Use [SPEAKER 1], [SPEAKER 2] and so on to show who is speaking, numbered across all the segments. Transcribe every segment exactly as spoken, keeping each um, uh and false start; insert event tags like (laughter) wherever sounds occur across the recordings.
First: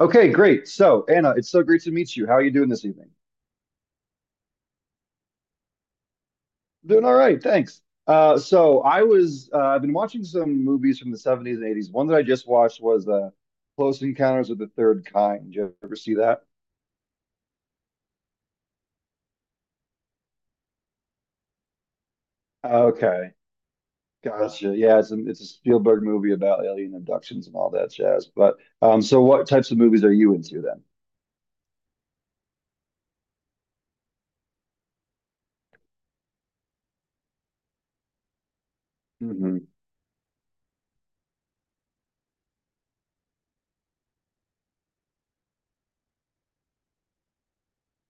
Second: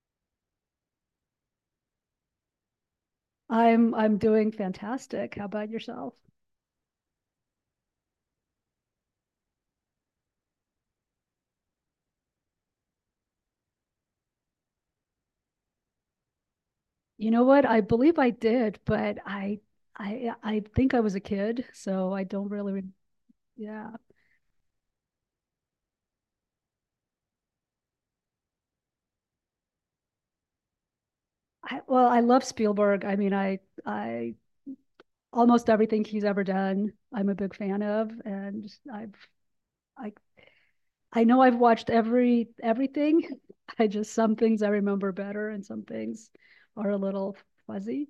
[SPEAKER 1] Okay, great. So, Anna, it's so great to meet you. How are you doing this evening?
[SPEAKER 2] I'm I'm doing fantastic. How about yourself?
[SPEAKER 1] Doing all right, thanks. Uh, so I was uh, I've been watching some movies from the seventies and eighties. One that I just watched was uh, Close Encounters of the Third Kind. Did you ever see that?
[SPEAKER 2] You know what? I believe I did, but I I I think I was a kid, so I don't really re-
[SPEAKER 1] Okay,
[SPEAKER 2] yeah.
[SPEAKER 1] gotcha. Yeah, it's a, it's a Spielberg movie about alien abductions and all that jazz. But um, so what types of movies are you into then?
[SPEAKER 2] I, well, I love Spielberg. I mean, I I almost everything he's ever done, I'm a big fan of, and I've I I know I've watched every everything. (laughs) I just some things I remember better, and some things are a little fuzzy.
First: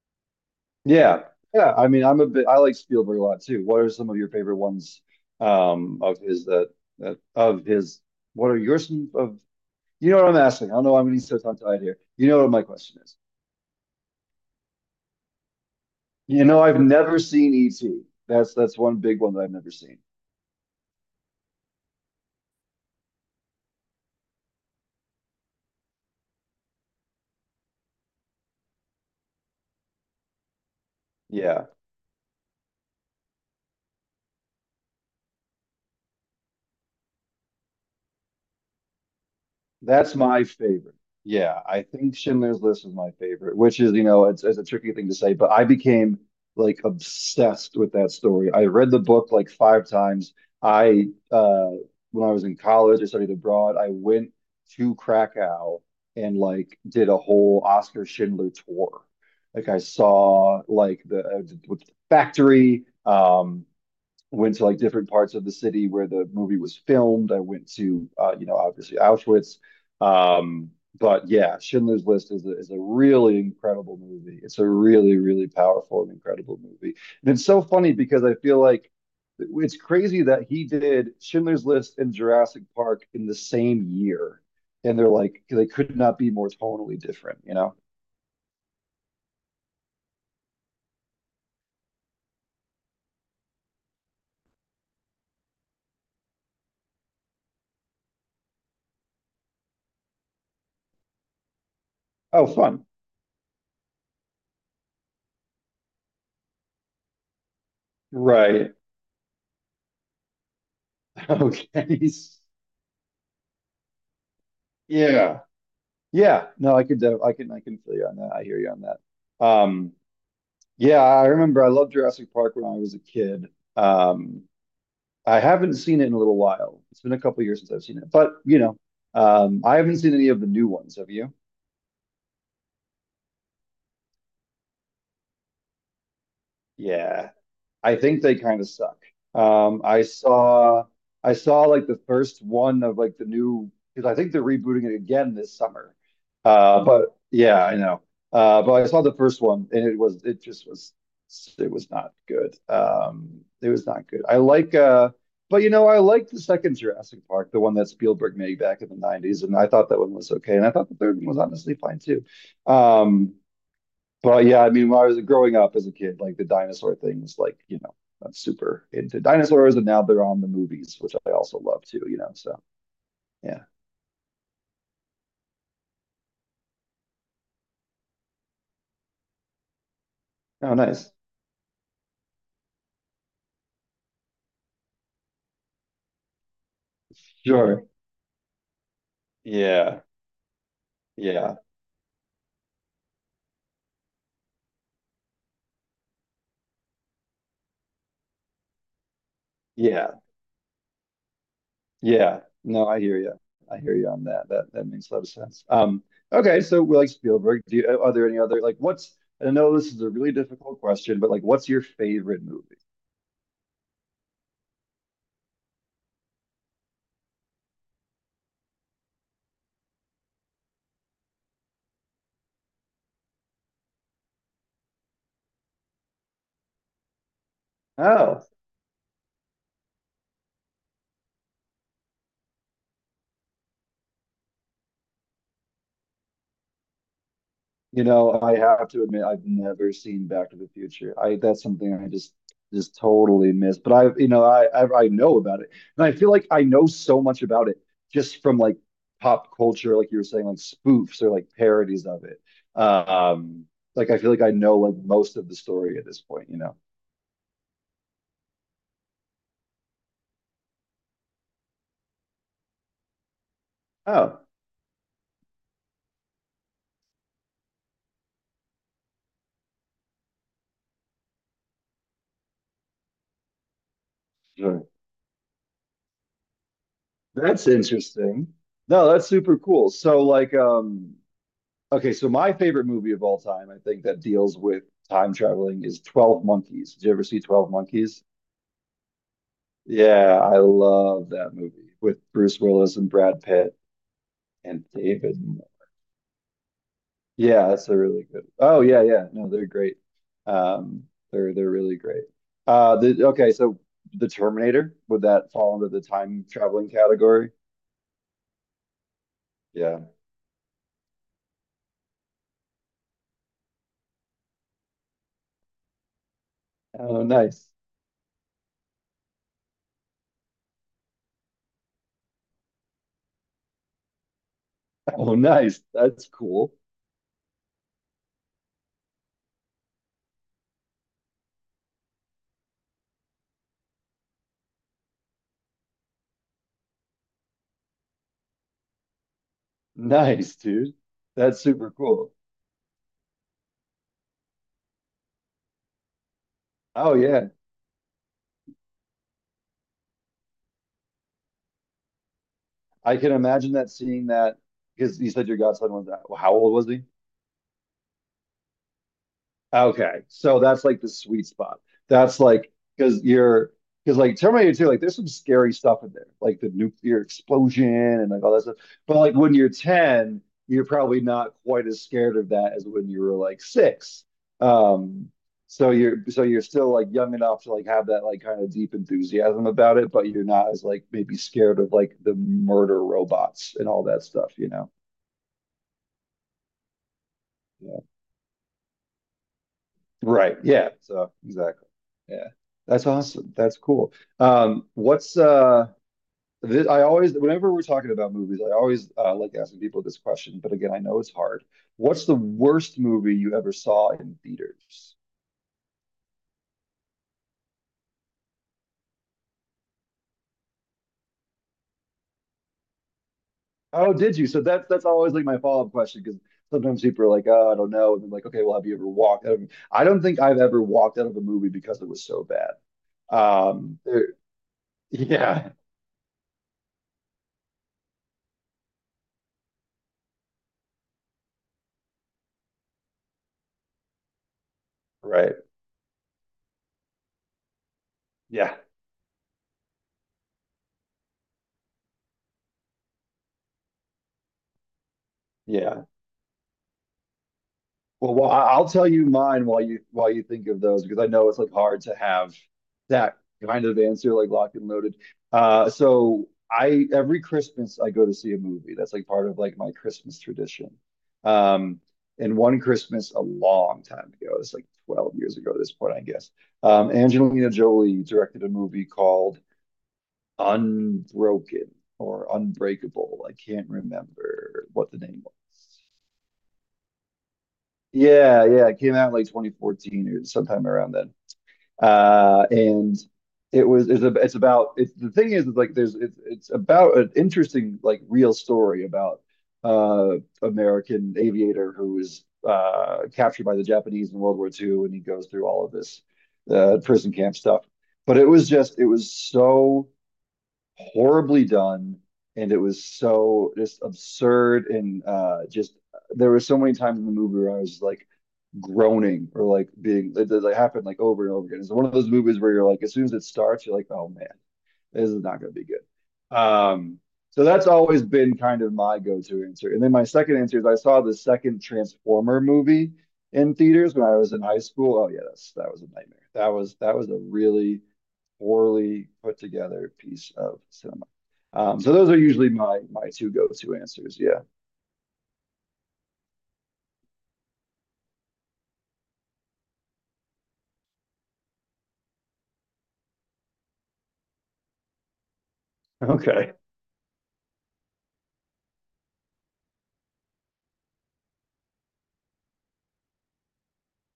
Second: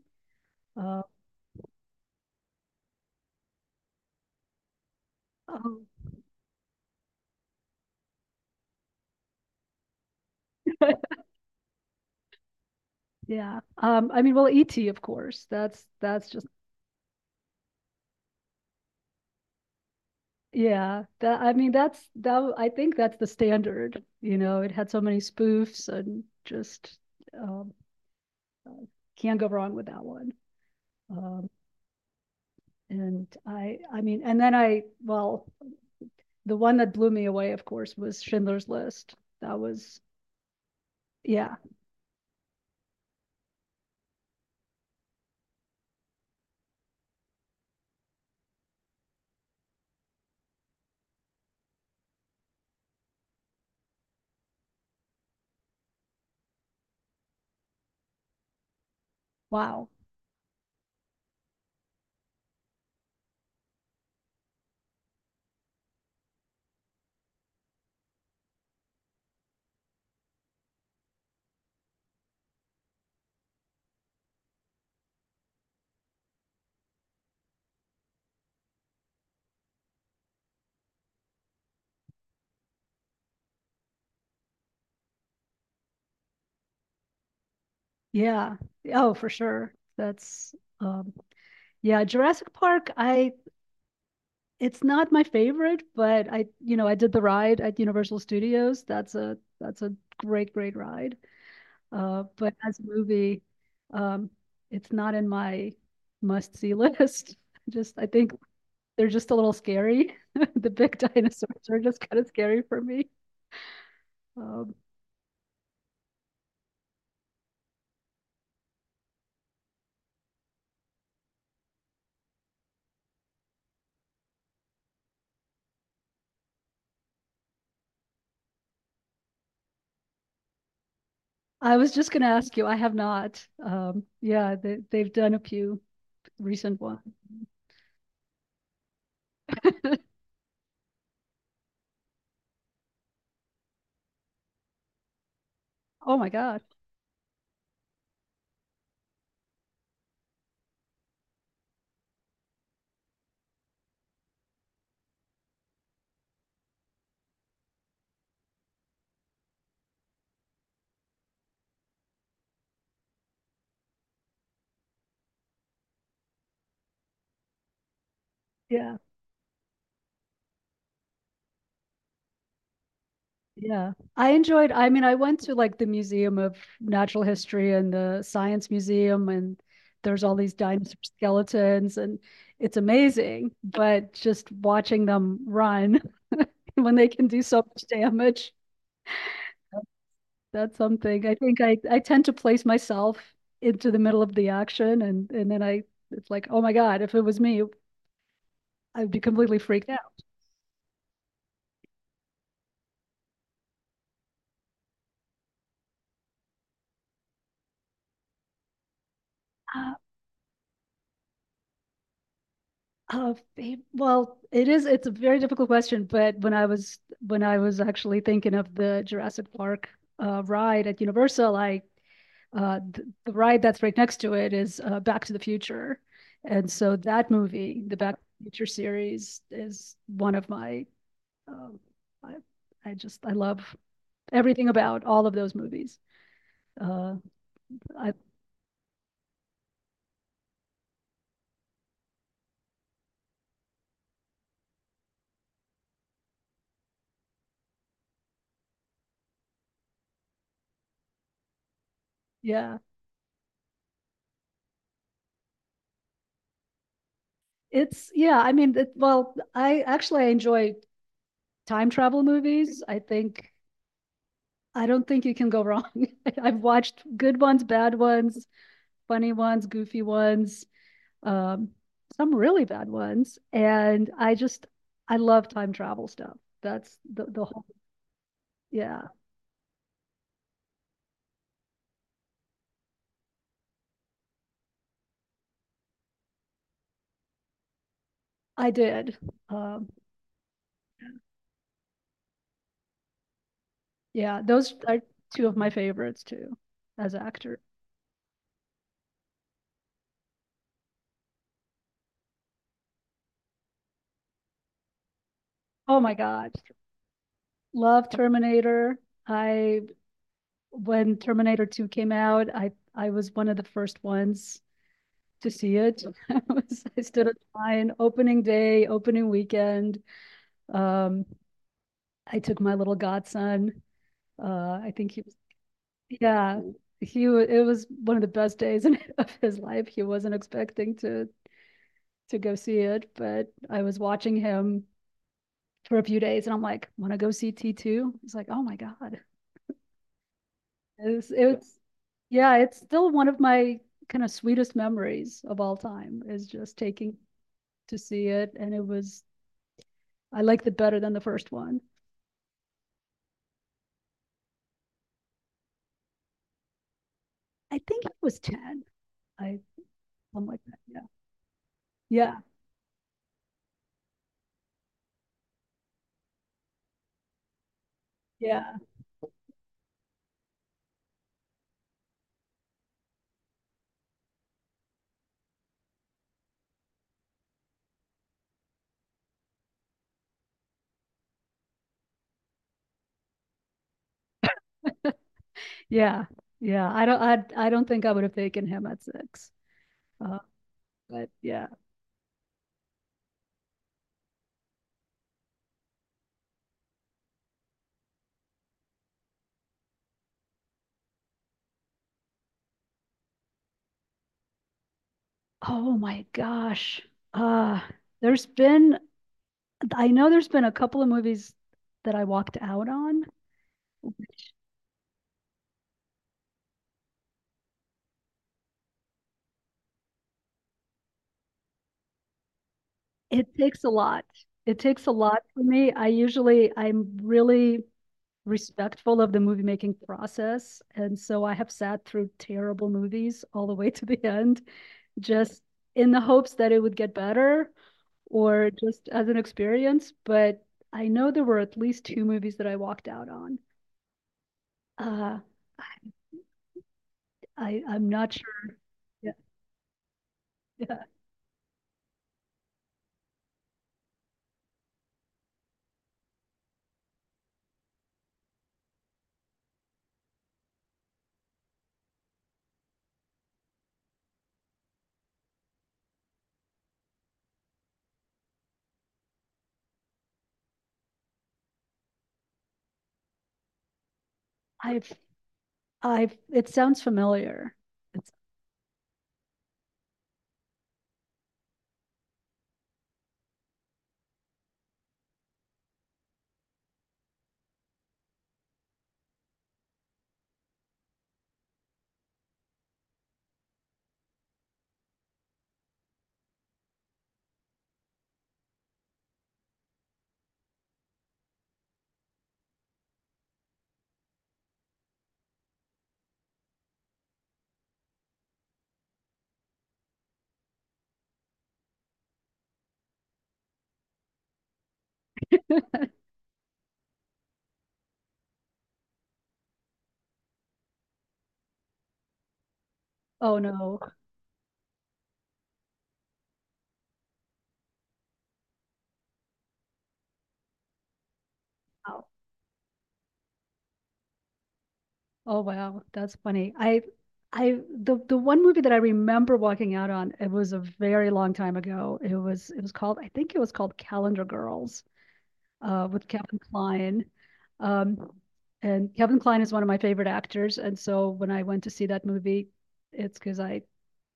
[SPEAKER 2] Uh,
[SPEAKER 1] Yeah. Yeah. I mean, I'm a bit, I like Spielberg a lot too. What are some of your favorite ones
[SPEAKER 2] um,
[SPEAKER 1] um of his that that of his what are yours some of you know what I'm asking? I don't know, I'm
[SPEAKER 2] (laughs)
[SPEAKER 1] getting so tongue-tied here. You know what my question is.
[SPEAKER 2] yeah. Um, I mean, well, E T of course. That's that's
[SPEAKER 1] You
[SPEAKER 2] just
[SPEAKER 1] know, I've never seen E T. That's that's one big one that I've never seen.
[SPEAKER 2] yeah. That I mean that's that w- I think that's the standard. You know, it had so many spoofs and just um, can't go wrong with that one. Um,
[SPEAKER 1] Yeah.
[SPEAKER 2] and I I mean, and then I, well, the one that blew me away of course was Schindler's List. That was
[SPEAKER 1] That's my favorite.
[SPEAKER 2] yeah,
[SPEAKER 1] Yeah, I think Schindler's List is my favorite, which is, you know, it's, it's a tricky thing to say, but I became like obsessed with that story. I read the book like five times. I, uh, when I was in college, I studied abroad. I went to Krakow and like did a whole Oscar Schindler tour. Like I
[SPEAKER 2] wow.
[SPEAKER 1] saw like the, uh, the factory, um, went to like different parts of the city where the movie was filmed. I went to uh, you know, obviously Auschwitz. Um, but yeah, Schindler's List is a, is a really incredible movie. It's a really really powerful and incredible movie. And it's so funny because I feel like it's crazy that he did Schindler's List and Jurassic Park in the same year. And they're like they could not be more tonally different, you know?
[SPEAKER 2] Yeah. Oh, for sure. That's um yeah, Jurassic Park, I it's not my favorite, but I, you know, I did the ride at Universal Studios. That's a that's a great great ride. Uh,
[SPEAKER 1] Oh,
[SPEAKER 2] but as a
[SPEAKER 1] fun.
[SPEAKER 2] movie, um, it's not in my must-see list. (laughs) Just I think
[SPEAKER 1] Right.
[SPEAKER 2] they're just a little scary. (laughs) The big
[SPEAKER 1] (laughs)
[SPEAKER 2] dinosaurs
[SPEAKER 1] Okay.
[SPEAKER 2] are just kind of scary for me. Um,
[SPEAKER 1] Yeah. Yeah, no, I could, def- I can, I can feel you on that. I hear you on that. Um, yeah, I remember I loved Jurassic Park when I was a kid. Um, I haven't seen it in a little while. It's been a couple years since I've seen it, but you know, um, I haven't seen any of the new ones. Have you?
[SPEAKER 2] I was just going to ask you. I have not. Um, yeah, they, they've done a few recent ones.
[SPEAKER 1] Yeah. I think they kind of suck. Um, I saw I saw like the first one of like the new, because I think they're rebooting it again this summer.
[SPEAKER 2] Oh my God.
[SPEAKER 1] Uh, but yeah, I know. Uh, but I saw the first one and it was it just was it was not good. Um, it was not good. I like uh, but you know I like the second Jurassic Park, the one that Spielberg made back in the nineties, and I thought that one was okay, and I thought the third one was honestly fine too. Um, but yeah, I mean, when I was growing up as a kid, like the dinosaur thing was like, you know, I'm super
[SPEAKER 2] Yeah.
[SPEAKER 1] into dinosaurs, and now they're on the movies, which I also love too, you know. So yeah.
[SPEAKER 2] Yeah, I enjoyed. I mean, I went to like the Museum of Natural History and the Science Museum, and there's all these
[SPEAKER 1] Oh,
[SPEAKER 2] dinosaur
[SPEAKER 1] nice.
[SPEAKER 2] skeletons, and it's amazing. But just watching them run (laughs) when they can do so much
[SPEAKER 1] Sure.
[SPEAKER 2] damage,
[SPEAKER 1] Yeah.
[SPEAKER 2] that's something. I
[SPEAKER 1] Yeah.
[SPEAKER 2] think I, I tend to place myself into the middle of the action, and and then I it's like, oh my God, if it was me, I'd be completely freaked
[SPEAKER 1] Yeah. Yeah. No, I hear you. I hear you on that. That that makes a lot of sense. Um, okay, so we like Spielberg. Do you, uh, are there any other like what's I know this
[SPEAKER 2] out.
[SPEAKER 1] is a really difficult question, but like what's your favorite movie?
[SPEAKER 2] Uh, well, it is. It's a very difficult question, but when I was when I was actually thinking of the Jurassic Park uh, ride at Universal, I uh, th- the ride that's right next to it is uh, Back to the Future, and so that movie, the Back to
[SPEAKER 1] Oh,
[SPEAKER 2] the Future series, is one of my. Um, I, I just I love everything about all of those movies. Uh,
[SPEAKER 1] you
[SPEAKER 2] I
[SPEAKER 1] know, I have to admit, I've never seen Back to the Future. I that's something I just just totally miss. But I, you know, I, I I know about it, and I feel like I know so much about it just from like pop culture, like you were saying, like spoofs or like parodies of it.
[SPEAKER 2] yeah,
[SPEAKER 1] Um, like I feel like I know like most of the story at this point. You know?
[SPEAKER 2] it's yeah. I mean, it, well, I actually I enjoy time travel movies. I think
[SPEAKER 1] Oh,
[SPEAKER 2] I don't think you can go wrong. (laughs) I've watched good ones, bad ones, funny ones, goofy ones, um, some really bad ones, and I just
[SPEAKER 1] sure.
[SPEAKER 2] I love time travel stuff. That's the the whole
[SPEAKER 1] That's interesting.
[SPEAKER 2] yeah.
[SPEAKER 1] No, that's super cool. So like, um. Okay, so my favorite movie of all time, I think, that deals with time traveling is twelve Monkeys. Did you ever see twelve Monkeys?
[SPEAKER 2] I did. Um,
[SPEAKER 1] Yeah, I love that movie with Bruce Willis and Brad Pitt
[SPEAKER 2] yeah, those
[SPEAKER 1] and
[SPEAKER 2] are
[SPEAKER 1] David.
[SPEAKER 2] two of
[SPEAKER 1] Mo-
[SPEAKER 2] my favorites too as actor.
[SPEAKER 1] Yeah, that's a really good. Oh yeah, yeah. No, they're great. Um, they're they're really great. Uh, the okay, so the Terminator, would that fall under
[SPEAKER 2] Oh
[SPEAKER 1] the
[SPEAKER 2] my
[SPEAKER 1] time
[SPEAKER 2] God.
[SPEAKER 1] traveling category?
[SPEAKER 2] Love Terminator. I
[SPEAKER 1] Yeah.
[SPEAKER 2] When Terminator two came out, I I was one of the first ones to see it. (laughs) I, was, I
[SPEAKER 1] Oh,
[SPEAKER 2] stood in
[SPEAKER 1] nice.
[SPEAKER 2] line opening day, opening weekend. Um, I took my little godson. Uh, I think he
[SPEAKER 1] Oh,
[SPEAKER 2] was,
[SPEAKER 1] nice. That's
[SPEAKER 2] yeah,
[SPEAKER 1] cool.
[SPEAKER 2] he it was one of the best days (laughs) in, of his life. He wasn't expecting to to go see it, but I was watching him for a few days, and I'm like, want to go see T two? He's like, oh my god,
[SPEAKER 1] Nice, dude.
[SPEAKER 2] it's
[SPEAKER 1] That's
[SPEAKER 2] it's
[SPEAKER 1] super cool.
[SPEAKER 2] yeah, it's still one of my kind of sweetest memories of all time is just
[SPEAKER 1] Oh
[SPEAKER 2] taking
[SPEAKER 1] yeah.
[SPEAKER 2] to see it, and it was I liked it better than the first one.
[SPEAKER 1] I can imagine that seeing that because you said your godson was, how old was he?
[SPEAKER 2] I think it was ten. I
[SPEAKER 1] Okay,
[SPEAKER 2] something like
[SPEAKER 1] so
[SPEAKER 2] that.
[SPEAKER 1] that's
[SPEAKER 2] Yeah.
[SPEAKER 1] like the sweet spot. That's
[SPEAKER 2] Yeah.
[SPEAKER 1] like because you're, because like Terminator two, like there's some scary stuff in there, like the nuclear explosion and like all that
[SPEAKER 2] Yeah.
[SPEAKER 1] stuff. But like when you're ten, you're probably not quite as scared of that as when you were like six. Um, so you're, so you're still like young enough to like have that like kind of deep enthusiasm about it, but you're not as like maybe scared of like the murder robots and all that stuff, you know?
[SPEAKER 2] Yeah. Yeah. I don't I I don't
[SPEAKER 1] Yeah.
[SPEAKER 2] think I would have taken him at six. Uh,
[SPEAKER 1] Right. Yeah.
[SPEAKER 2] but
[SPEAKER 1] So
[SPEAKER 2] yeah.
[SPEAKER 1] exactly. Yeah. That's awesome. That's cool. Um, what's uh this, I always whenever we're talking about movies, I always uh, like asking people this question, but again, I know it's hard. What's the worst movie you ever saw in theaters?
[SPEAKER 2] Oh my gosh. Uh there's been I know there's been a couple of movies that I walked out on.
[SPEAKER 1] Oh, did you? So that's that's always like my follow-up question because sometimes people are like, oh, I don't know. And I'm like, okay, well, have you ever walked out of, I don't think I've ever walked out of a movie because it was so bad.
[SPEAKER 2] It takes a
[SPEAKER 1] Um,
[SPEAKER 2] lot.
[SPEAKER 1] there-
[SPEAKER 2] It takes a
[SPEAKER 1] (laughs)
[SPEAKER 2] lot for
[SPEAKER 1] yeah,
[SPEAKER 2] me. I usually I'm really respectful of the movie making process, and so I have sat through terrible movies all the way to the end,
[SPEAKER 1] right.
[SPEAKER 2] just in the hopes that it would get better or
[SPEAKER 1] Yeah.
[SPEAKER 2] just as an experience. But I know there were at least two movies that I walked out on. Uh,
[SPEAKER 1] Yeah.
[SPEAKER 2] I I'm not
[SPEAKER 1] Well, well, I-
[SPEAKER 2] sure.
[SPEAKER 1] I'll tell you
[SPEAKER 2] Yeah,
[SPEAKER 1] mine while you while you think of those
[SPEAKER 2] yeah.
[SPEAKER 1] because I know it's like hard to have that kind of answer like locked and loaded. Uh, so I, every Christmas I go to see a movie. That's like part of like my Christmas tradition. Um, and one Christmas a long time ago, it's like twelve years ago at this point, I guess. Um, Angelina Jolie directed a movie called Unbroken or Unbreakable. I can't remember what
[SPEAKER 2] I've
[SPEAKER 1] the name.
[SPEAKER 2] I've. It sounds familiar. It's,
[SPEAKER 1] Yeah, yeah, it came out in like twenty fourteen or sometime around then. Uh, and it was it's, a, it's about it's the thing is it's like there's it's it's about an interesting like real story about uh American aviator who was uh captured by the Japanese in World War two and he goes through all of this uh prison camp stuff. But it was just it was so horribly done and it was so just absurd and uh just there were so many times in the movie where I was like groaning or like being that it happened like over and over again. It's one of those movies where you're like, as soon as it starts, you're like, oh man, this is not going to be good. Um, so that's always been kind of my go-to answer. And then my second answer is I saw the second Transformer movie
[SPEAKER 2] oh
[SPEAKER 1] in
[SPEAKER 2] no!
[SPEAKER 1] theaters when I was in high school. Oh yeah, that's that was a nightmare. That was that was a really poorly put together piece of cinema. Um, so
[SPEAKER 2] Wow.
[SPEAKER 1] those are usually my my two go-to answers. Yeah.
[SPEAKER 2] Oh wow, that's funny. I I the the one movie that I remember walking out on. It was a very long time ago. It was it was called. I think it was called Calendar Girls, uh, with Kevin
[SPEAKER 1] Okay.
[SPEAKER 2] Kline. Um, and Kevin Kline is one of my favorite actors. And so when I went to see that movie, it's because I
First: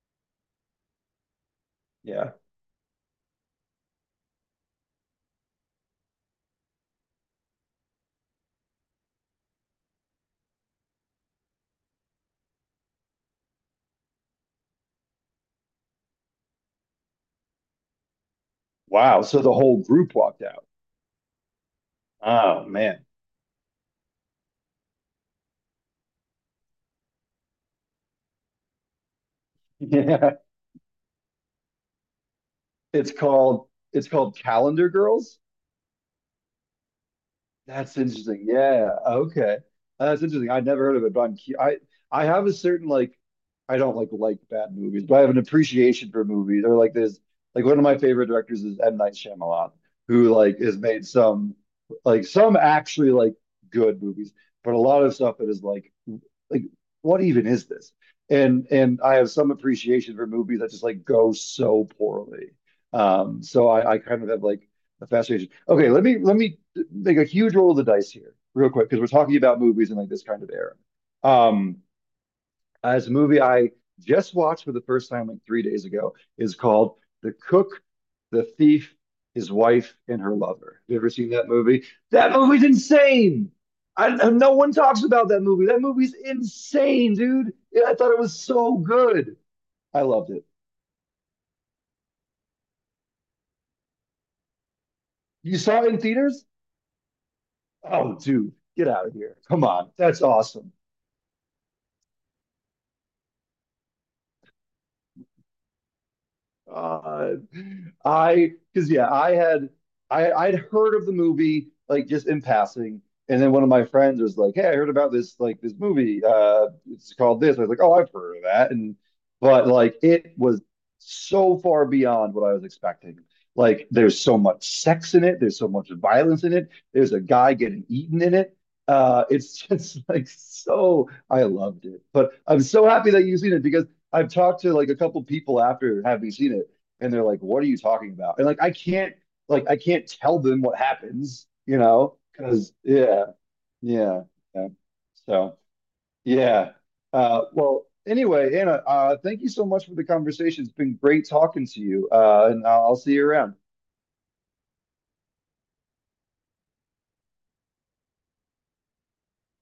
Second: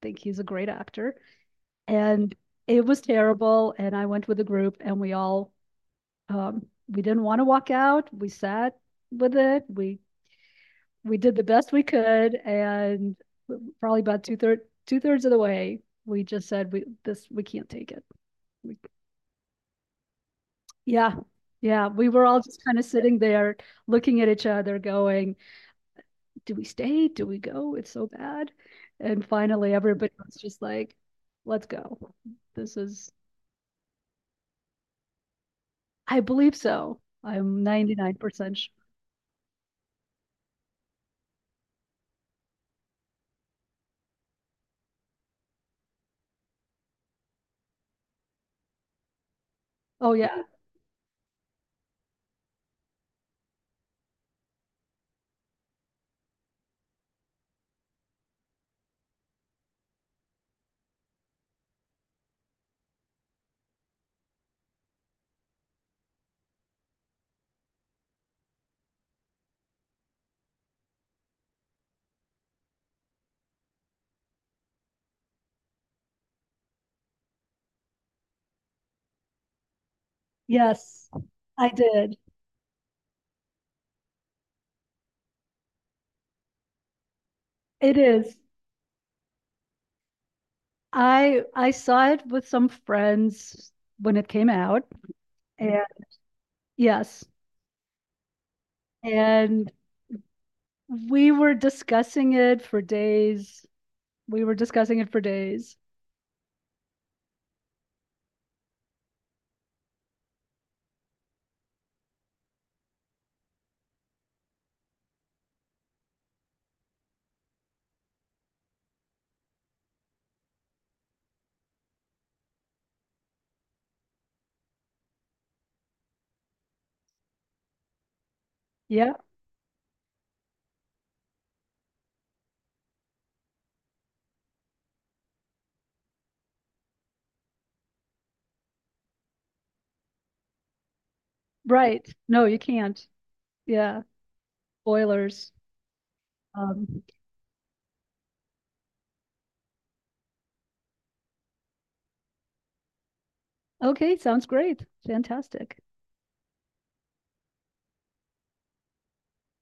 [SPEAKER 2] think he's a great actor.
[SPEAKER 1] Yeah.
[SPEAKER 2] And it was terrible. And I went with a group, and we all, um, we didn't want to walk out. We sat with it. We, we did the best we could. And probably about two thirds, two thirds of the way, we just said, we, this, we can't take it. We,
[SPEAKER 1] Wow. So the whole group walked out.
[SPEAKER 2] yeah. Yeah. We were all just
[SPEAKER 1] Oh
[SPEAKER 2] kind of
[SPEAKER 1] man.
[SPEAKER 2] sitting there looking at each other, going, do we stay? Do we go? It's so bad. And finally,
[SPEAKER 1] (laughs)
[SPEAKER 2] everybody was
[SPEAKER 1] Yeah,
[SPEAKER 2] just like, let's go. This is,
[SPEAKER 1] it's called it's called Calendar Girls.
[SPEAKER 2] I believe so. I'm
[SPEAKER 1] That's interesting.
[SPEAKER 2] ninety-nine percent sure.
[SPEAKER 1] Yeah. Okay. Uh, That's interesting. I'd never heard of it, but I'm, cu- I I have a certain like, I don't like like bad movies, but I have an appreciation for movies. Or like there's like one of my favorite directors is M. Night Shyamalan,
[SPEAKER 2] Oh,
[SPEAKER 1] who
[SPEAKER 2] yeah.
[SPEAKER 1] like has made some like some actually like good movies, but a lot of stuff that is like like what even is this? And and I have some appreciation for movies that just like go so poorly. Um, so I I kind of have like the fascination. Okay, let me let me make a huge roll of the dice here, real quick, because we're talking about movies in like this kind of era. Um, as a movie I just watched for the first time like three days ago is called The Cook, the Thief, His Wife, and Her Lover. Have you
[SPEAKER 2] Yes,
[SPEAKER 1] ever seen that
[SPEAKER 2] I
[SPEAKER 1] movie?
[SPEAKER 2] did.
[SPEAKER 1] That movie's insane. I, no one talks about that movie. That movie's insane, dude. Yeah, I
[SPEAKER 2] It
[SPEAKER 1] thought it
[SPEAKER 2] is.
[SPEAKER 1] was so good. I loved it.
[SPEAKER 2] I I saw it with some friends when it came out.
[SPEAKER 1] You
[SPEAKER 2] And
[SPEAKER 1] saw it in theaters?
[SPEAKER 2] yes.
[SPEAKER 1] Oh, dude, get out of here. Come
[SPEAKER 2] And
[SPEAKER 1] on. That's awesome.
[SPEAKER 2] we were discussing it for days. We were discussing it for days.
[SPEAKER 1] Uh, I, because yeah, I had, I I'd heard of the movie like just in passing, and then one of my friends was like, "Hey, I heard about this like this movie. Uh, it's called this." I was like, "Oh, I've heard of that," and but like it was so far beyond what I was expecting. Like, there's so much sex in it. There's so much violence in it. There's a guy getting eaten in it.
[SPEAKER 2] Yeah.
[SPEAKER 1] Uh, it's just (laughs) like so. I loved it, but I'm so happy that you've seen it because I've talked to like a couple people after having seen it, and they're like, "What are you talking about?" And like, I can't, like I can't tell them what happens, you
[SPEAKER 2] Right.
[SPEAKER 1] know,
[SPEAKER 2] No, you
[SPEAKER 1] because
[SPEAKER 2] can't.
[SPEAKER 1] yeah,
[SPEAKER 2] Yeah.
[SPEAKER 1] yeah, yeah.
[SPEAKER 2] Boilers.
[SPEAKER 1] So yeah.
[SPEAKER 2] Um,
[SPEAKER 1] Uh, well, anyway, Anna, uh, thank you so much for the conversation. It's been great talking to you, uh, and I'll I'll see you around.
[SPEAKER 2] okay, sounds great. Fantastic.